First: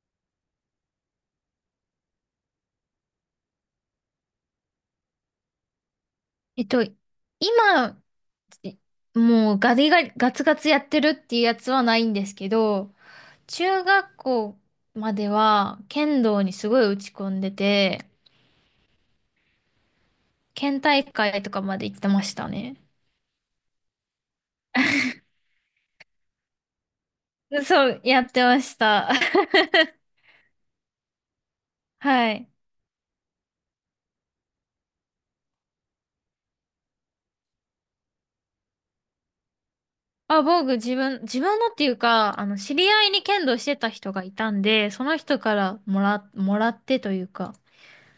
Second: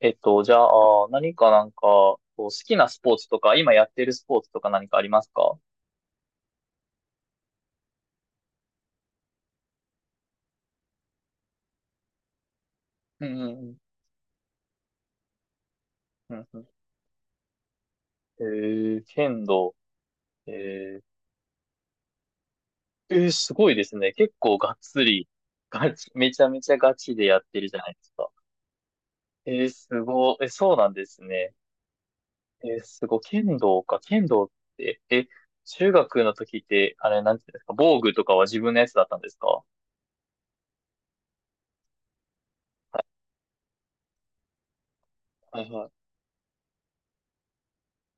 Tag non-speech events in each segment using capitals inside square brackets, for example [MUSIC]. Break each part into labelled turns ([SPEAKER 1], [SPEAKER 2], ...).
[SPEAKER 1] えっと、じゃあ、何かなんか、こう好きなスポーツとか、今やってるスポーツとか何かありますか？
[SPEAKER 2] えっと、今、いもうガリガリ、ガツガツやってるっていうやつはないんですけど、
[SPEAKER 1] うんうんうん。
[SPEAKER 2] 中学校までは剣
[SPEAKER 1] う
[SPEAKER 2] 道
[SPEAKER 1] ん
[SPEAKER 2] に
[SPEAKER 1] うん。
[SPEAKER 2] すごい打ち込んでて、
[SPEAKER 1] えー、剣道。え
[SPEAKER 2] 県
[SPEAKER 1] ー、
[SPEAKER 2] 大会とかまで行ってましたね。
[SPEAKER 1] えーすごいですね。結構がっつり、ガチ、めちゃめちゃガチでやってるじゃ
[SPEAKER 2] そ
[SPEAKER 1] ないで
[SPEAKER 2] う、
[SPEAKER 1] す
[SPEAKER 2] やっ
[SPEAKER 1] か。
[SPEAKER 2] てました。
[SPEAKER 1] えー、す
[SPEAKER 2] [LAUGHS]
[SPEAKER 1] ごい。え、そうなんですね。
[SPEAKER 2] はい。
[SPEAKER 1] えー、すごい。剣道か。剣道って、え、中学の時って、あれ、なんていうんですか、防具とかは自分のやつだったんですか？
[SPEAKER 2] あ、僕、自分のっていうか、あの、知り合いに剣道してた人がいたんで、その人か
[SPEAKER 1] はい
[SPEAKER 2] ら
[SPEAKER 1] はい。
[SPEAKER 2] もらってというか、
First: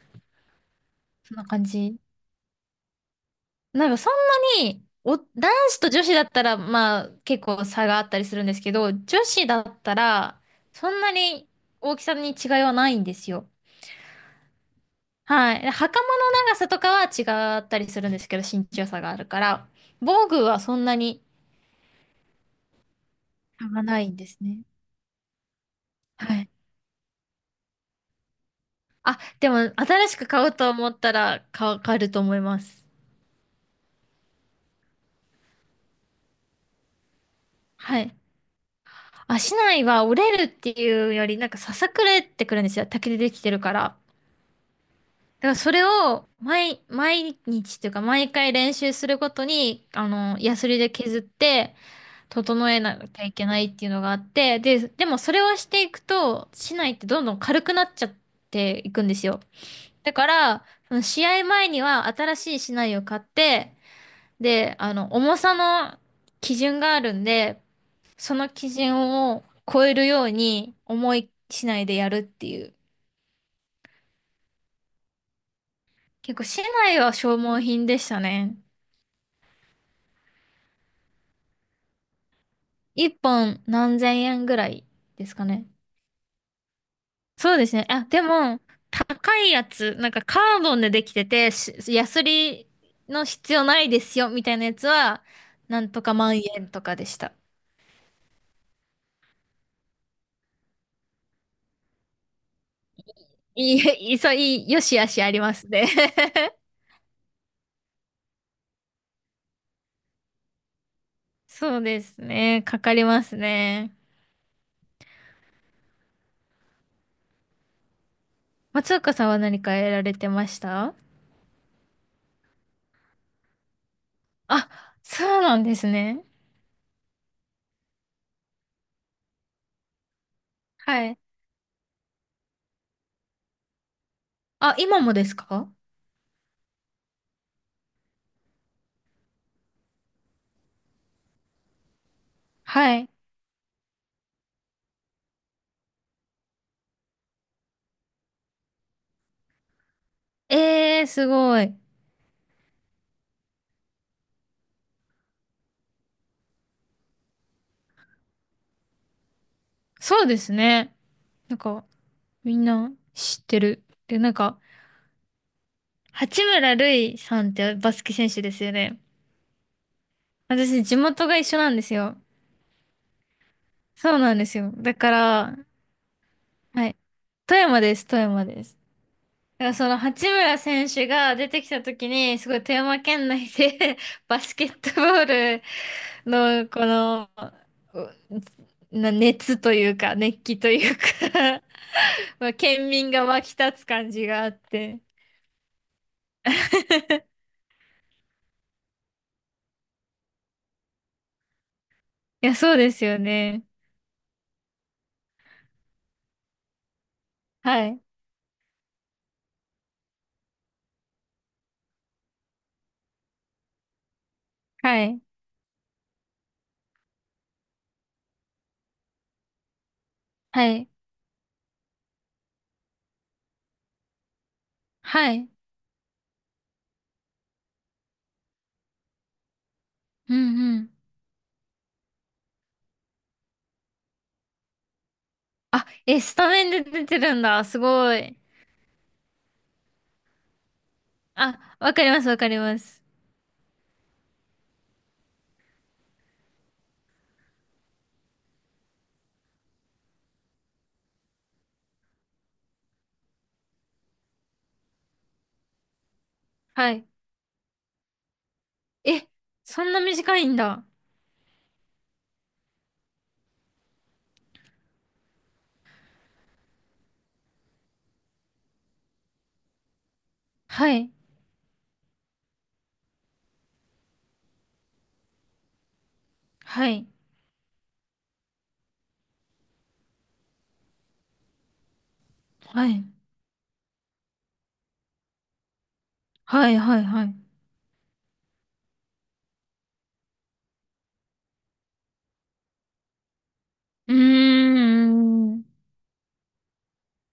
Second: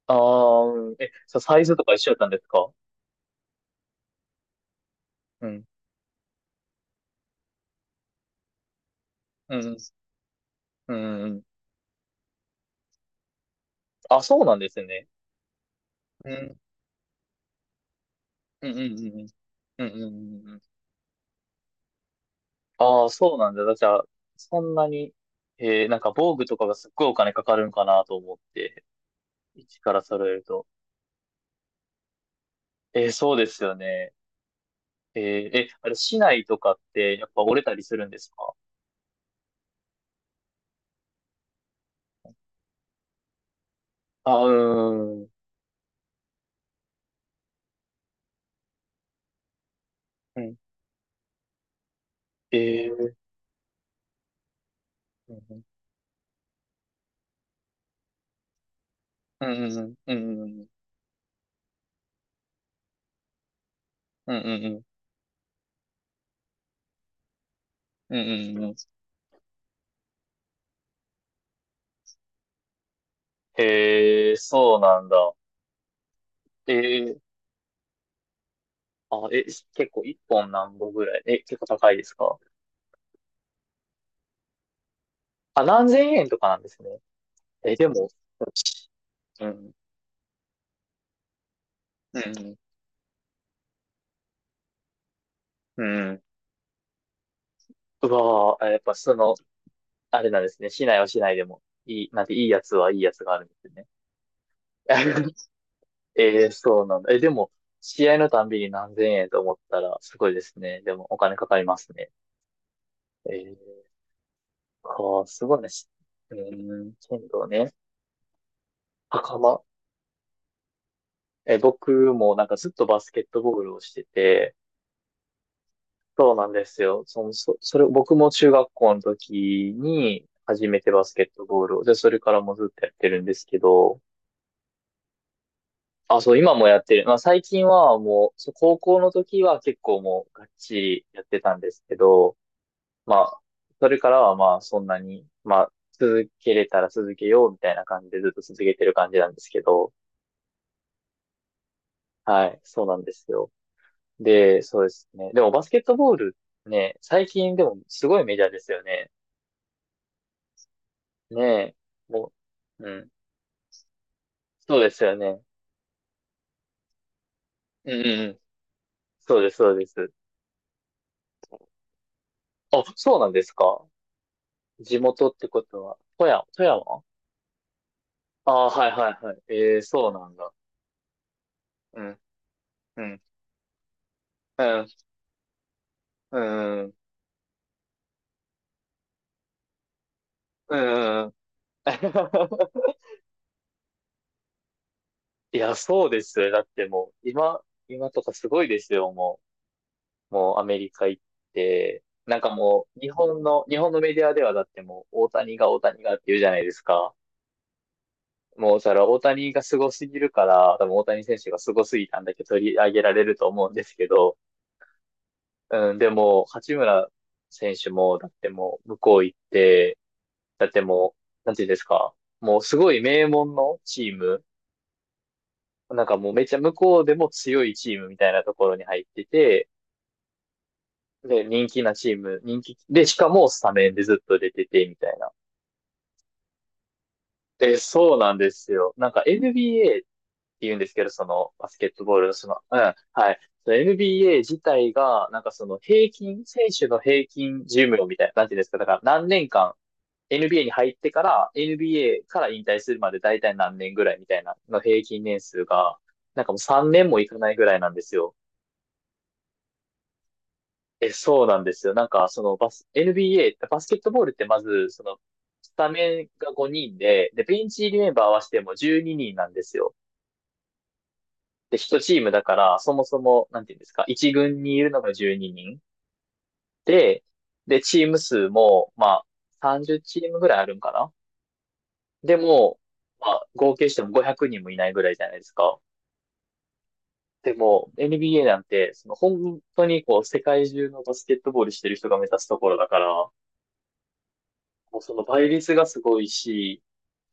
[SPEAKER 1] ああ、うん、え、
[SPEAKER 2] そん
[SPEAKER 1] そう
[SPEAKER 2] な
[SPEAKER 1] サイ
[SPEAKER 2] 感
[SPEAKER 1] ズとか
[SPEAKER 2] じ。
[SPEAKER 1] 一緒だったんですか？
[SPEAKER 2] なんかそんなに、男
[SPEAKER 1] うん。
[SPEAKER 2] 子と女子だったら、まあ結構差があったりするんですけど、女子
[SPEAKER 1] う
[SPEAKER 2] だ
[SPEAKER 1] んうん。
[SPEAKER 2] ったら、そ
[SPEAKER 1] う
[SPEAKER 2] んな
[SPEAKER 1] んうん。
[SPEAKER 2] に大きさに違いはないんですよ。
[SPEAKER 1] あ、そうなんですね。
[SPEAKER 2] はい。で袴
[SPEAKER 1] う
[SPEAKER 2] の
[SPEAKER 1] ん。
[SPEAKER 2] 長さとかは違ったりするんですけど、身
[SPEAKER 1] うん
[SPEAKER 2] 長
[SPEAKER 1] うん
[SPEAKER 2] 差
[SPEAKER 1] う
[SPEAKER 2] があ
[SPEAKER 1] んうん。
[SPEAKER 2] るから、
[SPEAKER 1] うんう
[SPEAKER 2] 防具
[SPEAKER 1] んうんう
[SPEAKER 2] は
[SPEAKER 1] ん。
[SPEAKER 2] そんなに
[SPEAKER 1] ああ、そうなん
[SPEAKER 2] 差
[SPEAKER 1] だ。
[SPEAKER 2] が
[SPEAKER 1] じゃ
[SPEAKER 2] な
[SPEAKER 1] あ、
[SPEAKER 2] いんです
[SPEAKER 1] そ
[SPEAKER 2] ね。
[SPEAKER 1] んなに、なんか防
[SPEAKER 2] は
[SPEAKER 1] 具
[SPEAKER 2] い。
[SPEAKER 1] とかがすっごいお金かかるんかなと思って、
[SPEAKER 2] あ、でも
[SPEAKER 1] 一から
[SPEAKER 2] 新し
[SPEAKER 1] 揃
[SPEAKER 2] く
[SPEAKER 1] える
[SPEAKER 2] 買う
[SPEAKER 1] と。
[SPEAKER 2] と思ったら買えると思います。
[SPEAKER 1] えー、そうですよね。えー、え、あれ、市内とかってやっぱ折れたりす
[SPEAKER 2] は
[SPEAKER 1] るん
[SPEAKER 2] い。
[SPEAKER 1] ですか？
[SPEAKER 2] 足内は折れるっていうより、なんかささくれってくるんですよ。竹でできてるから。
[SPEAKER 1] あ、うーん。
[SPEAKER 2] だからそれを毎日というか毎回練習するごとに、あの、
[SPEAKER 1] うん。
[SPEAKER 2] ヤスリで削って
[SPEAKER 1] え
[SPEAKER 2] 整えな
[SPEAKER 1] ー、
[SPEAKER 2] きゃいけないっていうのがあって、でもそ
[SPEAKER 1] う
[SPEAKER 2] れを
[SPEAKER 1] ん。
[SPEAKER 2] していくと、竹刀ってどんどん軽くなっちゃっていくんですよ。
[SPEAKER 1] うんうん
[SPEAKER 2] だ
[SPEAKER 1] う
[SPEAKER 2] か
[SPEAKER 1] んう
[SPEAKER 2] ら、
[SPEAKER 1] ん
[SPEAKER 2] その試合前には新しい竹刀を買って、
[SPEAKER 1] うんうんう
[SPEAKER 2] で、
[SPEAKER 1] ん
[SPEAKER 2] あの、重さの基準があるんで、
[SPEAKER 1] うん
[SPEAKER 2] その
[SPEAKER 1] うんう
[SPEAKER 2] 基
[SPEAKER 1] ん。
[SPEAKER 2] 準を超えるように重い竹刀でやるっていう。
[SPEAKER 1] へえ、そうなんだ。
[SPEAKER 2] 結構竹
[SPEAKER 1] え
[SPEAKER 2] 刀は
[SPEAKER 1] ー、
[SPEAKER 2] 消耗品でしたね。
[SPEAKER 1] あ、え、結構一本何本ぐらい、え、結構高いですか？
[SPEAKER 2] 一本何千円ぐらいですか
[SPEAKER 1] あ、
[SPEAKER 2] ね。
[SPEAKER 1] 何千円とかなんですね。
[SPEAKER 2] そうです
[SPEAKER 1] え、
[SPEAKER 2] ね。
[SPEAKER 1] で
[SPEAKER 2] あ、
[SPEAKER 1] も、
[SPEAKER 2] でも、高
[SPEAKER 1] う
[SPEAKER 2] いや
[SPEAKER 1] ん、
[SPEAKER 2] つ、なんかカーボンでできてて、ヤ
[SPEAKER 1] う
[SPEAKER 2] ス
[SPEAKER 1] ん、
[SPEAKER 2] リの必要ないですよ、みたいなやつは、な
[SPEAKER 1] う
[SPEAKER 2] んとか
[SPEAKER 1] ん。
[SPEAKER 2] 万円とかでした。
[SPEAKER 1] うわぁ、あ、やっぱその、あれなんですね。市内は市内でも、いい、なんていいやつはいいやつがあるんです
[SPEAKER 2] い
[SPEAKER 1] ね。
[SPEAKER 2] い、いい、そう、いい、よしあしあ
[SPEAKER 1] [LAUGHS]
[SPEAKER 2] りますね。
[SPEAKER 1] えー、
[SPEAKER 2] [LAUGHS]
[SPEAKER 1] そうなんだ。え、でも、試合のたんびに何千円と思ったら、すごいですね。でも、お金かかりま
[SPEAKER 2] そう
[SPEAKER 1] す
[SPEAKER 2] で
[SPEAKER 1] ね。
[SPEAKER 2] すね。かかりま
[SPEAKER 1] え
[SPEAKER 2] す
[SPEAKER 1] ー、
[SPEAKER 2] ね。
[SPEAKER 1] か、あ、すごいね。し、うーん、剣道ね。
[SPEAKER 2] 松岡さんは
[SPEAKER 1] 袴。
[SPEAKER 2] 何かやられてました？
[SPEAKER 1] え、僕もなんかずっとバスケットボールをしてて、
[SPEAKER 2] あ、そうなんですね。
[SPEAKER 1] そうなんですよ。その、そ、それ、僕も中学校の時に初めてバ
[SPEAKER 2] は
[SPEAKER 1] ス
[SPEAKER 2] い。
[SPEAKER 1] ケットボールを。で、それからもずっとやってるんですけど、
[SPEAKER 2] あ、今もですか？
[SPEAKER 1] あ、そう、今もやってる。まあ、最近はもう、そう高校の時は結構もうがっちりやってたんですけど、
[SPEAKER 2] はい。
[SPEAKER 1] まあ、それからはまあ、そんなに、まあ、続けれたら続けようみたいな感じでずっと続けてる感じなんですけど、
[SPEAKER 2] えー、すごい。
[SPEAKER 1] はい、そうなんですよ。で、そうですね。でもバスケットボールね、最近でもすごいメジャーですよね。
[SPEAKER 2] そうですね。
[SPEAKER 1] ね
[SPEAKER 2] なん
[SPEAKER 1] え、
[SPEAKER 2] か、
[SPEAKER 1] も
[SPEAKER 2] みん
[SPEAKER 1] う、
[SPEAKER 2] な
[SPEAKER 1] うん。
[SPEAKER 2] 知ってる。で、なんか、
[SPEAKER 1] そうですよね。
[SPEAKER 2] 八村塁さんってバ
[SPEAKER 1] うん
[SPEAKER 2] スケ
[SPEAKER 1] うんう
[SPEAKER 2] 選
[SPEAKER 1] ん。
[SPEAKER 2] 手ですよね。
[SPEAKER 1] そうです、そうです。
[SPEAKER 2] 私、地元が一緒なんですよ。
[SPEAKER 1] あ、そうなんですか？
[SPEAKER 2] そうなんですよ。だ
[SPEAKER 1] 地
[SPEAKER 2] か
[SPEAKER 1] 元って
[SPEAKER 2] ら、
[SPEAKER 1] ことは、富
[SPEAKER 2] はい。
[SPEAKER 1] 山？
[SPEAKER 2] 富山です、富山
[SPEAKER 1] あ
[SPEAKER 2] で
[SPEAKER 1] あ
[SPEAKER 2] す。
[SPEAKER 1] はいはいはい。
[SPEAKER 2] だから
[SPEAKER 1] ええ、
[SPEAKER 2] その
[SPEAKER 1] そう
[SPEAKER 2] 八
[SPEAKER 1] なんだ。
[SPEAKER 2] 村選手が出てきた
[SPEAKER 1] う
[SPEAKER 2] 時
[SPEAKER 1] ん、
[SPEAKER 2] に、すごい富山
[SPEAKER 1] うん、
[SPEAKER 2] 県内で [LAUGHS] バス
[SPEAKER 1] う
[SPEAKER 2] ケッ
[SPEAKER 1] ん、
[SPEAKER 2] トボール
[SPEAKER 1] う
[SPEAKER 2] の
[SPEAKER 1] ん、
[SPEAKER 2] こ
[SPEAKER 1] うん、
[SPEAKER 2] の、うな熱というか、熱気と
[SPEAKER 1] う
[SPEAKER 2] いうか。
[SPEAKER 1] ん、うん。
[SPEAKER 2] [LAUGHS] まあ、県
[SPEAKER 1] [LAUGHS]
[SPEAKER 2] 民が沸き立つ感じがあって。
[SPEAKER 1] いや、そうですよ。だってもう、
[SPEAKER 2] [LAUGHS]
[SPEAKER 1] 今とかすごいですよ、もう。もうアメリカ行って。なん
[SPEAKER 2] い
[SPEAKER 1] か
[SPEAKER 2] や、そう
[SPEAKER 1] も
[SPEAKER 2] で
[SPEAKER 1] う、
[SPEAKER 2] すよね。
[SPEAKER 1] 日本のメディアではだってもう、大谷がって言うじゃないですか。
[SPEAKER 2] はい、
[SPEAKER 1] もう、それは大谷がすごすぎるから、多分大谷選手がすごすぎたんだけど取り上げられると思うんですけど、
[SPEAKER 2] はい、
[SPEAKER 1] うん、でも、八村選手も、だってもう、向こう行って、だ
[SPEAKER 2] は
[SPEAKER 1] って
[SPEAKER 2] い、
[SPEAKER 1] もう、なんていうんですか、もうすごい名門のチーム、
[SPEAKER 2] はい。
[SPEAKER 1] なんかもうめっちゃ向こうでも強いチームみたいなところに入ってて、
[SPEAKER 2] うんうん。
[SPEAKER 1] で、人気なチーム、人気、で、しかもスタメンでずっと出てて、みたいな。
[SPEAKER 2] あ、え、スタメンで出てるんだ。
[SPEAKER 1] で、
[SPEAKER 2] すご
[SPEAKER 1] そうな
[SPEAKER 2] い。
[SPEAKER 1] んですよ。なんか NBA 言うんですけど、その
[SPEAKER 2] あ、
[SPEAKER 1] バスケッ
[SPEAKER 2] わか
[SPEAKER 1] ト
[SPEAKER 2] り
[SPEAKER 1] ボー
[SPEAKER 2] ま
[SPEAKER 1] ル
[SPEAKER 2] す、
[SPEAKER 1] の
[SPEAKER 2] わ
[SPEAKER 1] そ
[SPEAKER 2] か
[SPEAKER 1] の、
[SPEAKER 2] り
[SPEAKER 1] う
[SPEAKER 2] ま
[SPEAKER 1] ん、
[SPEAKER 2] す。
[SPEAKER 1] はい。その NBA 自体が、なんかその平均、選手の平均寿命みたいな、なんていうんですか、だから何年間、NBA に入ってから、NBA から引退するまで大体何年ぐらいみたいな、の平均年数が、なんかもう3
[SPEAKER 2] はい。
[SPEAKER 1] 年もいかないぐらいなんですよ。
[SPEAKER 2] え、そんな短いんだ。
[SPEAKER 1] え、そうなんですよ。なんか、そのバス、NBA、バスケットボールってまず、その、スタメンが5人で、で、ベンチ入りメンバー合わせても12人なんですよ。
[SPEAKER 2] はい、
[SPEAKER 1] で、一チームだから、そもそも、なんていうんですか、一軍にいるのが12人
[SPEAKER 2] はい、
[SPEAKER 1] で、で、チーム数も、まあ、30チームぐらいあるんかな？でも、
[SPEAKER 2] はい、
[SPEAKER 1] まあ、合計しても500人もいないぐらいじゃないですか。
[SPEAKER 2] はい、はい、はい。
[SPEAKER 1] でも、NBA なんて、その本当にこう、世界中のバスケットボールしてる人が目指すところだから、
[SPEAKER 2] うー
[SPEAKER 1] もうその倍
[SPEAKER 2] ん。い
[SPEAKER 1] 率がすごいし、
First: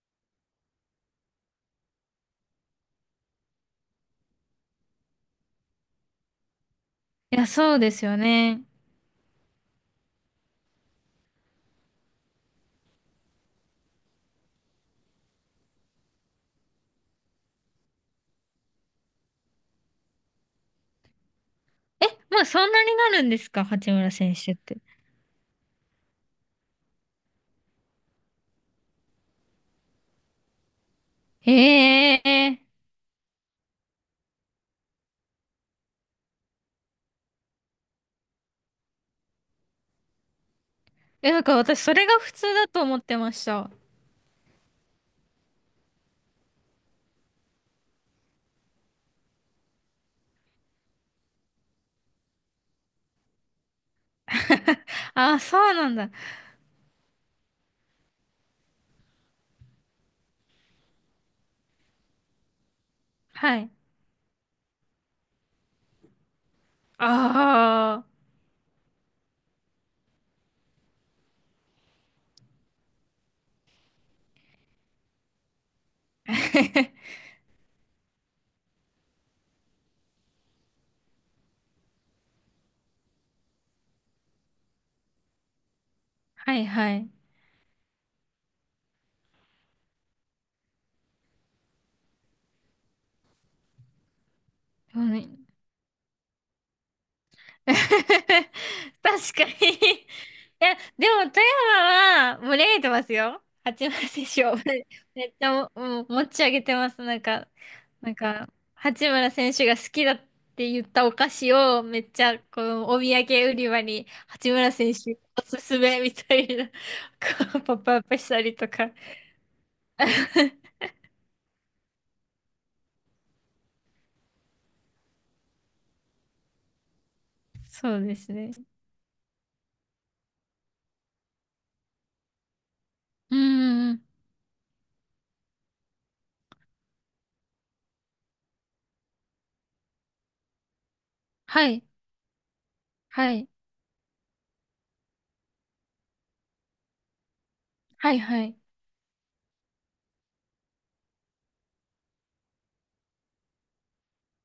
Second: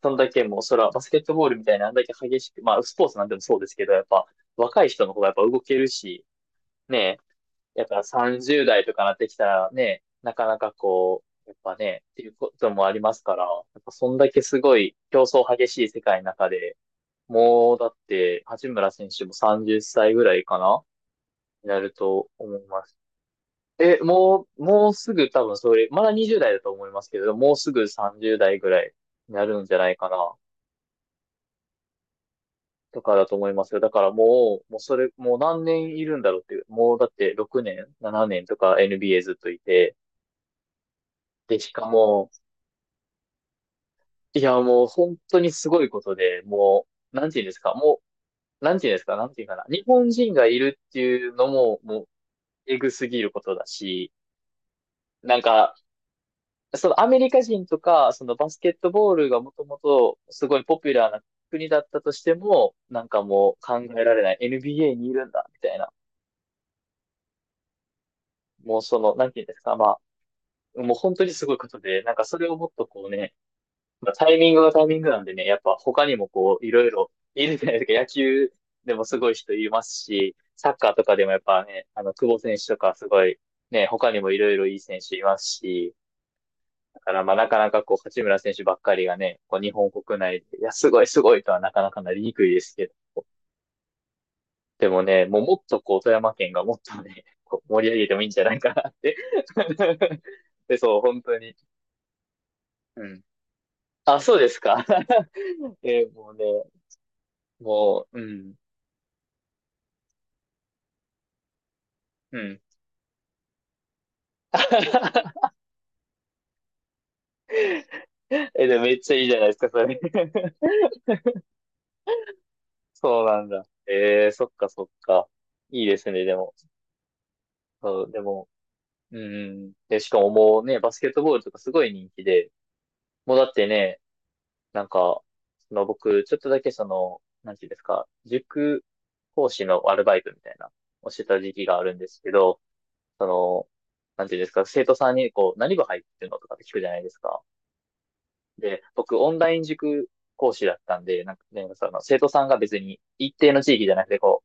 [SPEAKER 1] そんだけもう、そら、バスケットボールみたいなあんだけ激しく、まあ、スポーツなんでもそうですけど、やっぱ、若い人の方がやっぱ動けるし、ね、
[SPEAKER 2] や、そう
[SPEAKER 1] やっ
[SPEAKER 2] です
[SPEAKER 1] ぱ
[SPEAKER 2] よね。
[SPEAKER 1] 30代とかなってきたらね、なかなかこう、やっぱね、っていうこともありますから、やっぱそんだけすごい競争激しい世界の中で、もうだって八村選手も30歳ぐらいかな、になる
[SPEAKER 2] え、
[SPEAKER 1] と
[SPEAKER 2] もう
[SPEAKER 1] 思
[SPEAKER 2] そ
[SPEAKER 1] い
[SPEAKER 2] ん
[SPEAKER 1] ま
[SPEAKER 2] なに
[SPEAKER 1] す。
[SPEAKER 2] なるんですか、八
[SPEAKER 1] え、
[SPEAKER 2] 村選
[SPEAKER 1] も
[SPEAKER 2] 手っ
[SPEAKER 1] う、
[SPEAKER 2] て。
[SPEAKER 1] もうすぐ多分それ、まだ20代だと思いますけど、もうすぐ30代ぐらいになるんじゃないかな、
[SPEAKER 2] へえ。
[SPEAKER 1] とかだと思いますよ。だからもう、もうそれ、もう何年いるんだろうっていう、もうだって6年、7年とか NBA ずっといて、
[SPEAKER 2] え、なんか
[SPEAKER 1] で、し
[SPEAKER 2] 私、
[SPEAKER 1] か
[SPEAKER 2] それが
[SPEAKER 1] も、
[SPEAKER 2] 普通だと思ってました。
[SPEAKER 1] いや、もう本当にすごいことで、もう、なんて言うんですか、もう、なんて言うんですか、なんて言うかな。日本人がいるっていうのも、もう、えぐすぎることだし、
[SPEAKER 2] [LAUGHS]
[SPEAKER 1] な
[SPEAKER 2] あ、
[SPEAKER 1] ん
[SPEAKER 2] そう
[SPEAKER 1] か、
[SPEAKER 2] なんだ。
[SPEAKER 1] そのアメリカ人とか、そのバスケットボールがもともとすごいポピュラーな国だったとしても、なんかもう
[SPEAKER 2] はい。
[SPEAKER 1] 考えられない NBA にいるんだ、みたいな。
[SPEAKER 2] ああ。
[SPEAKER 1] もうその、なんて言うんですか、まあ、もう本当にすごいことで、なんかそれをもっとこうね、まあ、タイミングがタイミングなんでね、やっぱ他にもこう、いろい
[SPEAKER 2] [LAUGHS]
[SPEAKER 1] ろいるじゃないですか。野球でもすごい人いますし、サッカーとかでもやっぱね、久保選手とかすごい、ね、他にもいろいろいい選手いますし、
[SPEAKER 2] はいは
[SPEAKER 1] だ
[SPEAKER 2] い。
[SPEAKER 1] からまあなかなかこう、八村選手ばっかりがね、こう、日本国内で、いや、すごいすごいとはなかなかなりにくいですけど、で
[SPEAKER 2] う
[SPEAKER 1] もね、もう
[SPEAKER 2] ん。
[SPEAKER 1] もっとこう、富山県がもっとね、[LAUGHS] こう盛り上げてもいいんじゃ
[SPEAKER 2] [LAUGHS] 確
[SPEAKER 1] ないかなって。
[SPEAKER 2] かに。い
[SPEAKER 1] [LAUGHS]
[SPEAKER 2] や、
[SPEAKER 1] で、そう、
[SPEAKER 2] で
[SPEAKER 1] 本
[SPEAKER 2] も富
[SPEAKER 1] 当に。
[SPEAKER 2] 山は憂えて
[SPEAKER 1] う
[SPEAKER 2] ます
[SPEAKER 1] ん。
[SPEAKER 2] よ。八幡
[SPEAKER 1] あ、
[SPEAKER 2] 選
[SPEAKER 1] そう
[SPEAKER 2] 手
[SPEAKER 1] で
[SPEAKER 2] を
[SPEAKER 1] す
[SPEAKER 2] [LAUGHS]
[SPEAKER 1] か。
[SPEAKER 2] めっちゃ、も、
[SPEAKER 1] [LAUGHS]
[SPEAKER 2] も
[SPEAKER 1] え、
[SPEAKER 2] う持
[SPEAKER 1] もう
[SPEAKER 2] ち
[SPEAKER 1] ね、
[SPEAKER 2] 上げてます。なんか、
[SPEAKER 1] も
[SPEAKER 2] なん
[SPEAKER 1] う、う
[SPEAKER 2] か、
[SPEAKER 1] ん。
[SPEAKER 2] 八村選手が好きだって言ったお菓子をめっち
[SPEAKER 1] う
[SPEAKER 2] ゃ、
[SPEAKER 1] ん。
[SPEAKER 2] このお土産売り場に八村選手お
[SPEAKER 1] [LAUGHS]
[SPEAKER 2] すすめみたいな、こうポップアップしたり
[SPEAKER 1] え、
[SPEAKER 2] と
[SPEAKER 1] でも
[SPEAKER 2] か。
[SPEAKER 1] めっちゃいいじゃないですか、それ。[LAUGHS]
[SPEAKER 2] [LAUGHS]
[SPEAKER 1] そうなんだ。えー、そっかそっか。いいですね、でも。
[SPEAKER 2] そう
[SPEAKER 1] そう、
[SPEAKER 2] で
[SPEAKER 1] で
[SPEAKER 2] す
[SPEAKER 1] も、
[SPEAKER 2] ね。
[SPEAKER 1] うん。で、しかももうね、バスケットボールとかすごい人気で、も
[SPEAKER 2] う
[SPEAKER 1] う
[SPEAKER 2] ん
[SPEAKER 1] だって
[SPEAKER 2] うんう
[SPEAKER 1] ね、
[SPEAKER 2] ん。
[SPEAKER 1] なんか、その僕、ちょっとだけその、なんていうんですか、塾講師のアルバイトみたいな、をしてた時期
[SPEAKER 2] は
[SPEAKER 1] があ
[SPEAKER 2] い。
[SPEAKER 1] るんですけど、そ
[SPEAKER 2] はい。
[SPEAKER 1] の、なんていうんですか、生徒さんにこう、何部入ってるのとかって聞くじゃないですか。
[SPEAKER 2] はいはい。
[SPEAKER 1] で、僕、オンライン塾講師だったんで、なんかね、その生徒さんが別に一定の地域じゃなくて、こ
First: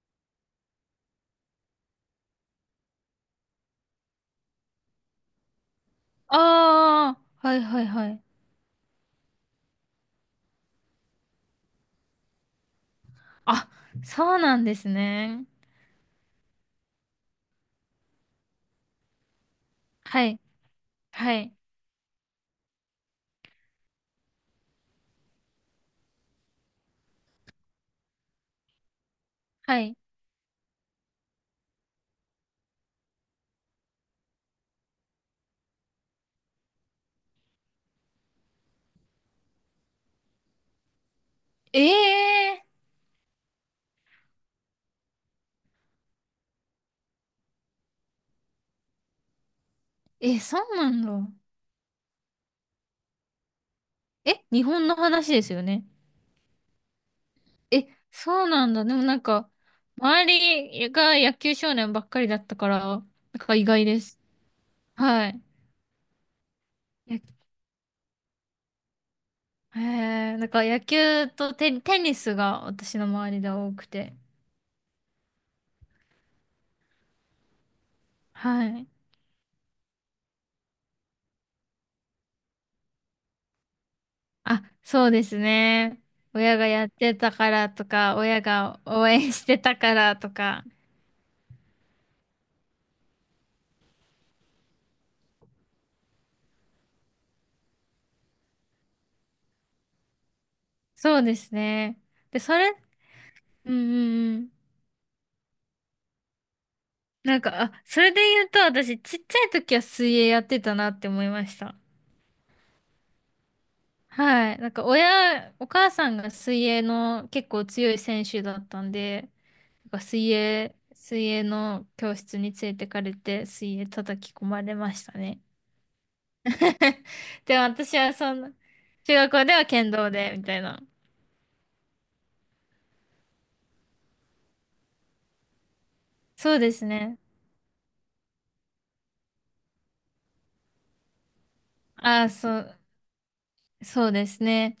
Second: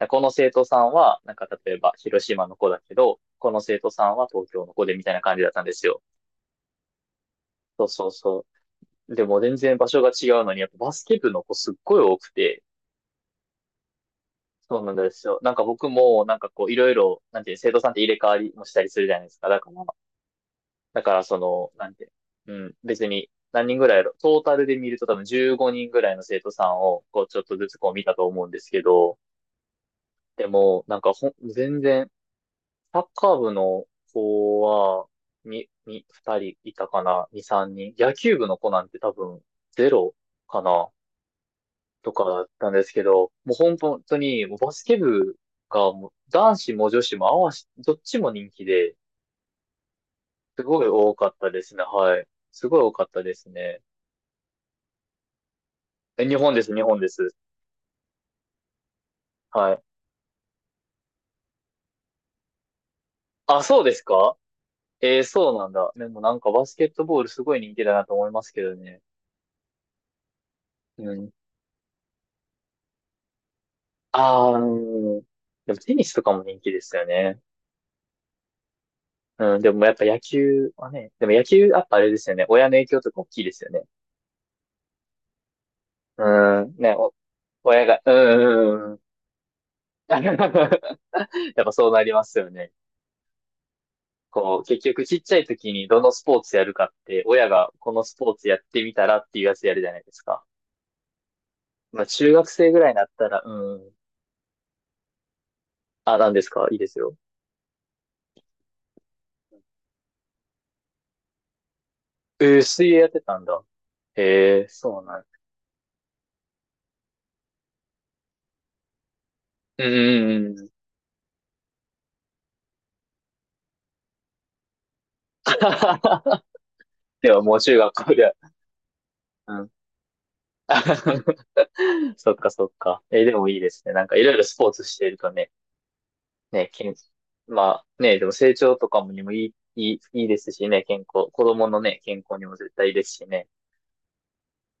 [SPEAKER 1] う、この生徒さんは、なんか例えば広島の子だけど、この生徒さんは東京の子でみたいな感じだったんですよ。
[SPEAKER 2] ああ、はいは
[SPEAKER 1] そ
[SPEAKER 2] い
[SPEAKER 1] うそ
[SPEAKER 2] は
[SPEAKER 1] う
[SPEAKER 2] い。
[SPEAKER 1] そう。でも全然場所が違うのに、やっぱバスケ部の子すっごい多くて、
[SPEAKER 2] あ、そうなんで
[SPEAKER 1] そう
[SPEAKER 2] す
[SPEAKER 1] なんですよ。
[SPEAKER 2] ね。
[SPEAKER 1] なんか僕も、なんかこう、いろいろ、なんていう、生徒さんって入れ替わりもしたりするじゃないですか。だから、
[SPEAKER 2] はい、
[SPEAKER 1] だから
[SPEAKER 2] は
[SPEAKER 1] そ
[SPEAKER 2] い、
[SPEAKER 1] の、なんて、うん、別に何人ぐらいやろ、トータルで見ると多分15人ぐらいの生徒さんを、こう、ちょっとずつこう見たと思うんですけど、
[SPEAKER 2] はい。
[SPEAKER 1] でも、なんかほん、全然、サッカー部の子は、二人いたかな、二、三人。野球部の子なんて多分、ゼロかな、とかだっ
[SPEAKER 2] ええ
[SPEAKER 1] たんですけど、もう本当に、もうバスケ部が、もう男子も女子も合わし、どっちも人気で、
[SPEAKER 2] ー。え、そ
[SPEAKER 1] す
[SPEAKER 2] う
[SPEAKER 1] ごい
[SPEAKER 2] なんだ。
[SPEAKER 1] 多かったですね、はい。すごい多かったですね。
[SPEAKER 2] え、日本の話ですよね。
[SPEAKER 1] え、日本です、日本です。
[SPEAKER 2] え、そうなんだ。でもなんか、
[SPEAKER 1] はい。
[SPEAKER 2] 周りが野球少年ばっかりだったから、なんか
[SPEAKER 1] あ、
[SPEAKER 2] 意
[SPEAKER 1] そう
[SPEAKER 2] 外
[SPEAKER 1] で
[SPEAKER 2] で
[SPEAKER 1] す
[SPEAKER 2] す。
[SPEAKER 1] か。えー、
[SPEAKER 2] はい。
[SPEAKER 1] そうなんだ。でもなんかバスケットボー
[SPEAKER 2] や
[SPEAKER 1] ルすごい人気だなと思いますけどね。
[SPEAKER 2] へえ、なんか野
[SPEAKER 1] う
[SPEAKER 2] 球
[SPEAKER 1] ん。
[SPEAKER 2] とテニスが私の周りで多くて。
[SPEAKER 1] ああ、うん。でもテニスとかも人気ですよね。
[SPEAKER 2] はい。
[SPEAKER 1] うん、でもやっぱ野球はね、でも野球やっぱあれですよね。親の影響とか大きいですよね。
[SPEAKER 2] あ、そうですね。親
[SPEAKER 1] う
[SPEAKER 2] が
[SPEAKER 1] ん、
[SPEAKER 2] やっ
[SPEAKER 1] ね、お、
[SPEAKER 2] てたから
[SPEAKER 1] 親
[SPEAKER 2] と
[SPEAKER 1] が、うん、
[SPEAKER 2] か、親
[SPEAKER 1] [LAUGHS] う
[SPEAKER 2] が
[SPEAKER 1] ん、うん。
[SPEAKER 2] 応援してたか
[SPEAKER 1] [LAUGHS]
[SPEAKER 2] らと
[SPEAKER 1] や
[SPEAKER 2] か。
[SPEAKER 1] っぱそうなりますよね。こう、結局ちっちゃい時にどのスポーツやるかって、親がこのスポーツやってみたらっていうやつやるじゃないですか。
[SPEAKER 2] そうです
[SPEAKER 1] ま
[SPEAKER 2] ね。
[SPEAKER 1] あ中
[SPEAKER 2] で、
[SPEAKER 1] 学
[SPEAKER 2] それ、
[SPEAKER 1] 生ぐらいになったら、
[SPEAKER 2] う
[SPEAKER 1] う
[SPEAKER 2] んう
[SPEAKER 1] ん、
[SPEAKER 2] んうん。
[SPEAKER 1] あ、なんですかいいですよ。
[SPEAKER 2] なんか、あ、それで言うと、私、ちっちゃい時は水泳やってたなって思いました。
[SPEAKER 1] えー、水泳やってたんだ。
[SPEAKER 2] は
[SPEAKER 1] へ
[SPEAKER 2] い。
[SPEAKER 1] え、
[SPEAKER 2] なんか、
[SPEAKER 1] そうなん。
[SPEAKER 2] 親、お母さんが水泳の結構強い選手だったんで、
[SPEAKER 1] う
[SPEAKER 2] なん
[SPEAKER 1] ん
[SPEAKER 2] か
[SPEAKER 1] うんうん。
[SPEAKER 2] 水泳の教室に連れてかれて、水泳叩き込まれましたね。
[SPEAKER 1] [LAUGHS]
[SPEAKER 2] [LAUGHS]
[SPEAKER 1] ではも
[SPEAKER 2] で
[SPEAKER 1] う
[SPEAKER 2] も
[SPEAKER 1] 中
[SPEAKER 2] 私
[SPEAKER 1] 学
[SPEAKER 2] は
[SPEAKER 1] 校では。
[SPEAKER 2] そんな、中学校で
[SPEAKER 1] う
[SPEAKER 2] は
[SPEAKER 1] ん。
[SPEAKER 2] 剣道で、みたいな。
[SPEAKER 1] [LAUGHS] そっかそっか。えー、でもいいですね。なんかいろいろスポーツしているとね、
[SPEAKER 2] そう
[SPEAKER 1] ね、
[SPEAKER 2] です
[SPEAKER 1] 健、
[SPEAKER 2] ね。
[SPEAKER 1] まあね、でも成長とかもにもいい、いい、いいですしね、健康、子供のね、健
[SPEAKER 2] ああ、
[SPEAKER 1] 康にも
[SPEAKER 2] そ
[SPEAKER 1] 絶
[SPEAKER 2] う、
[SPEAKER 1] 対いいですしね。
[SPEAKER 2] そうですね。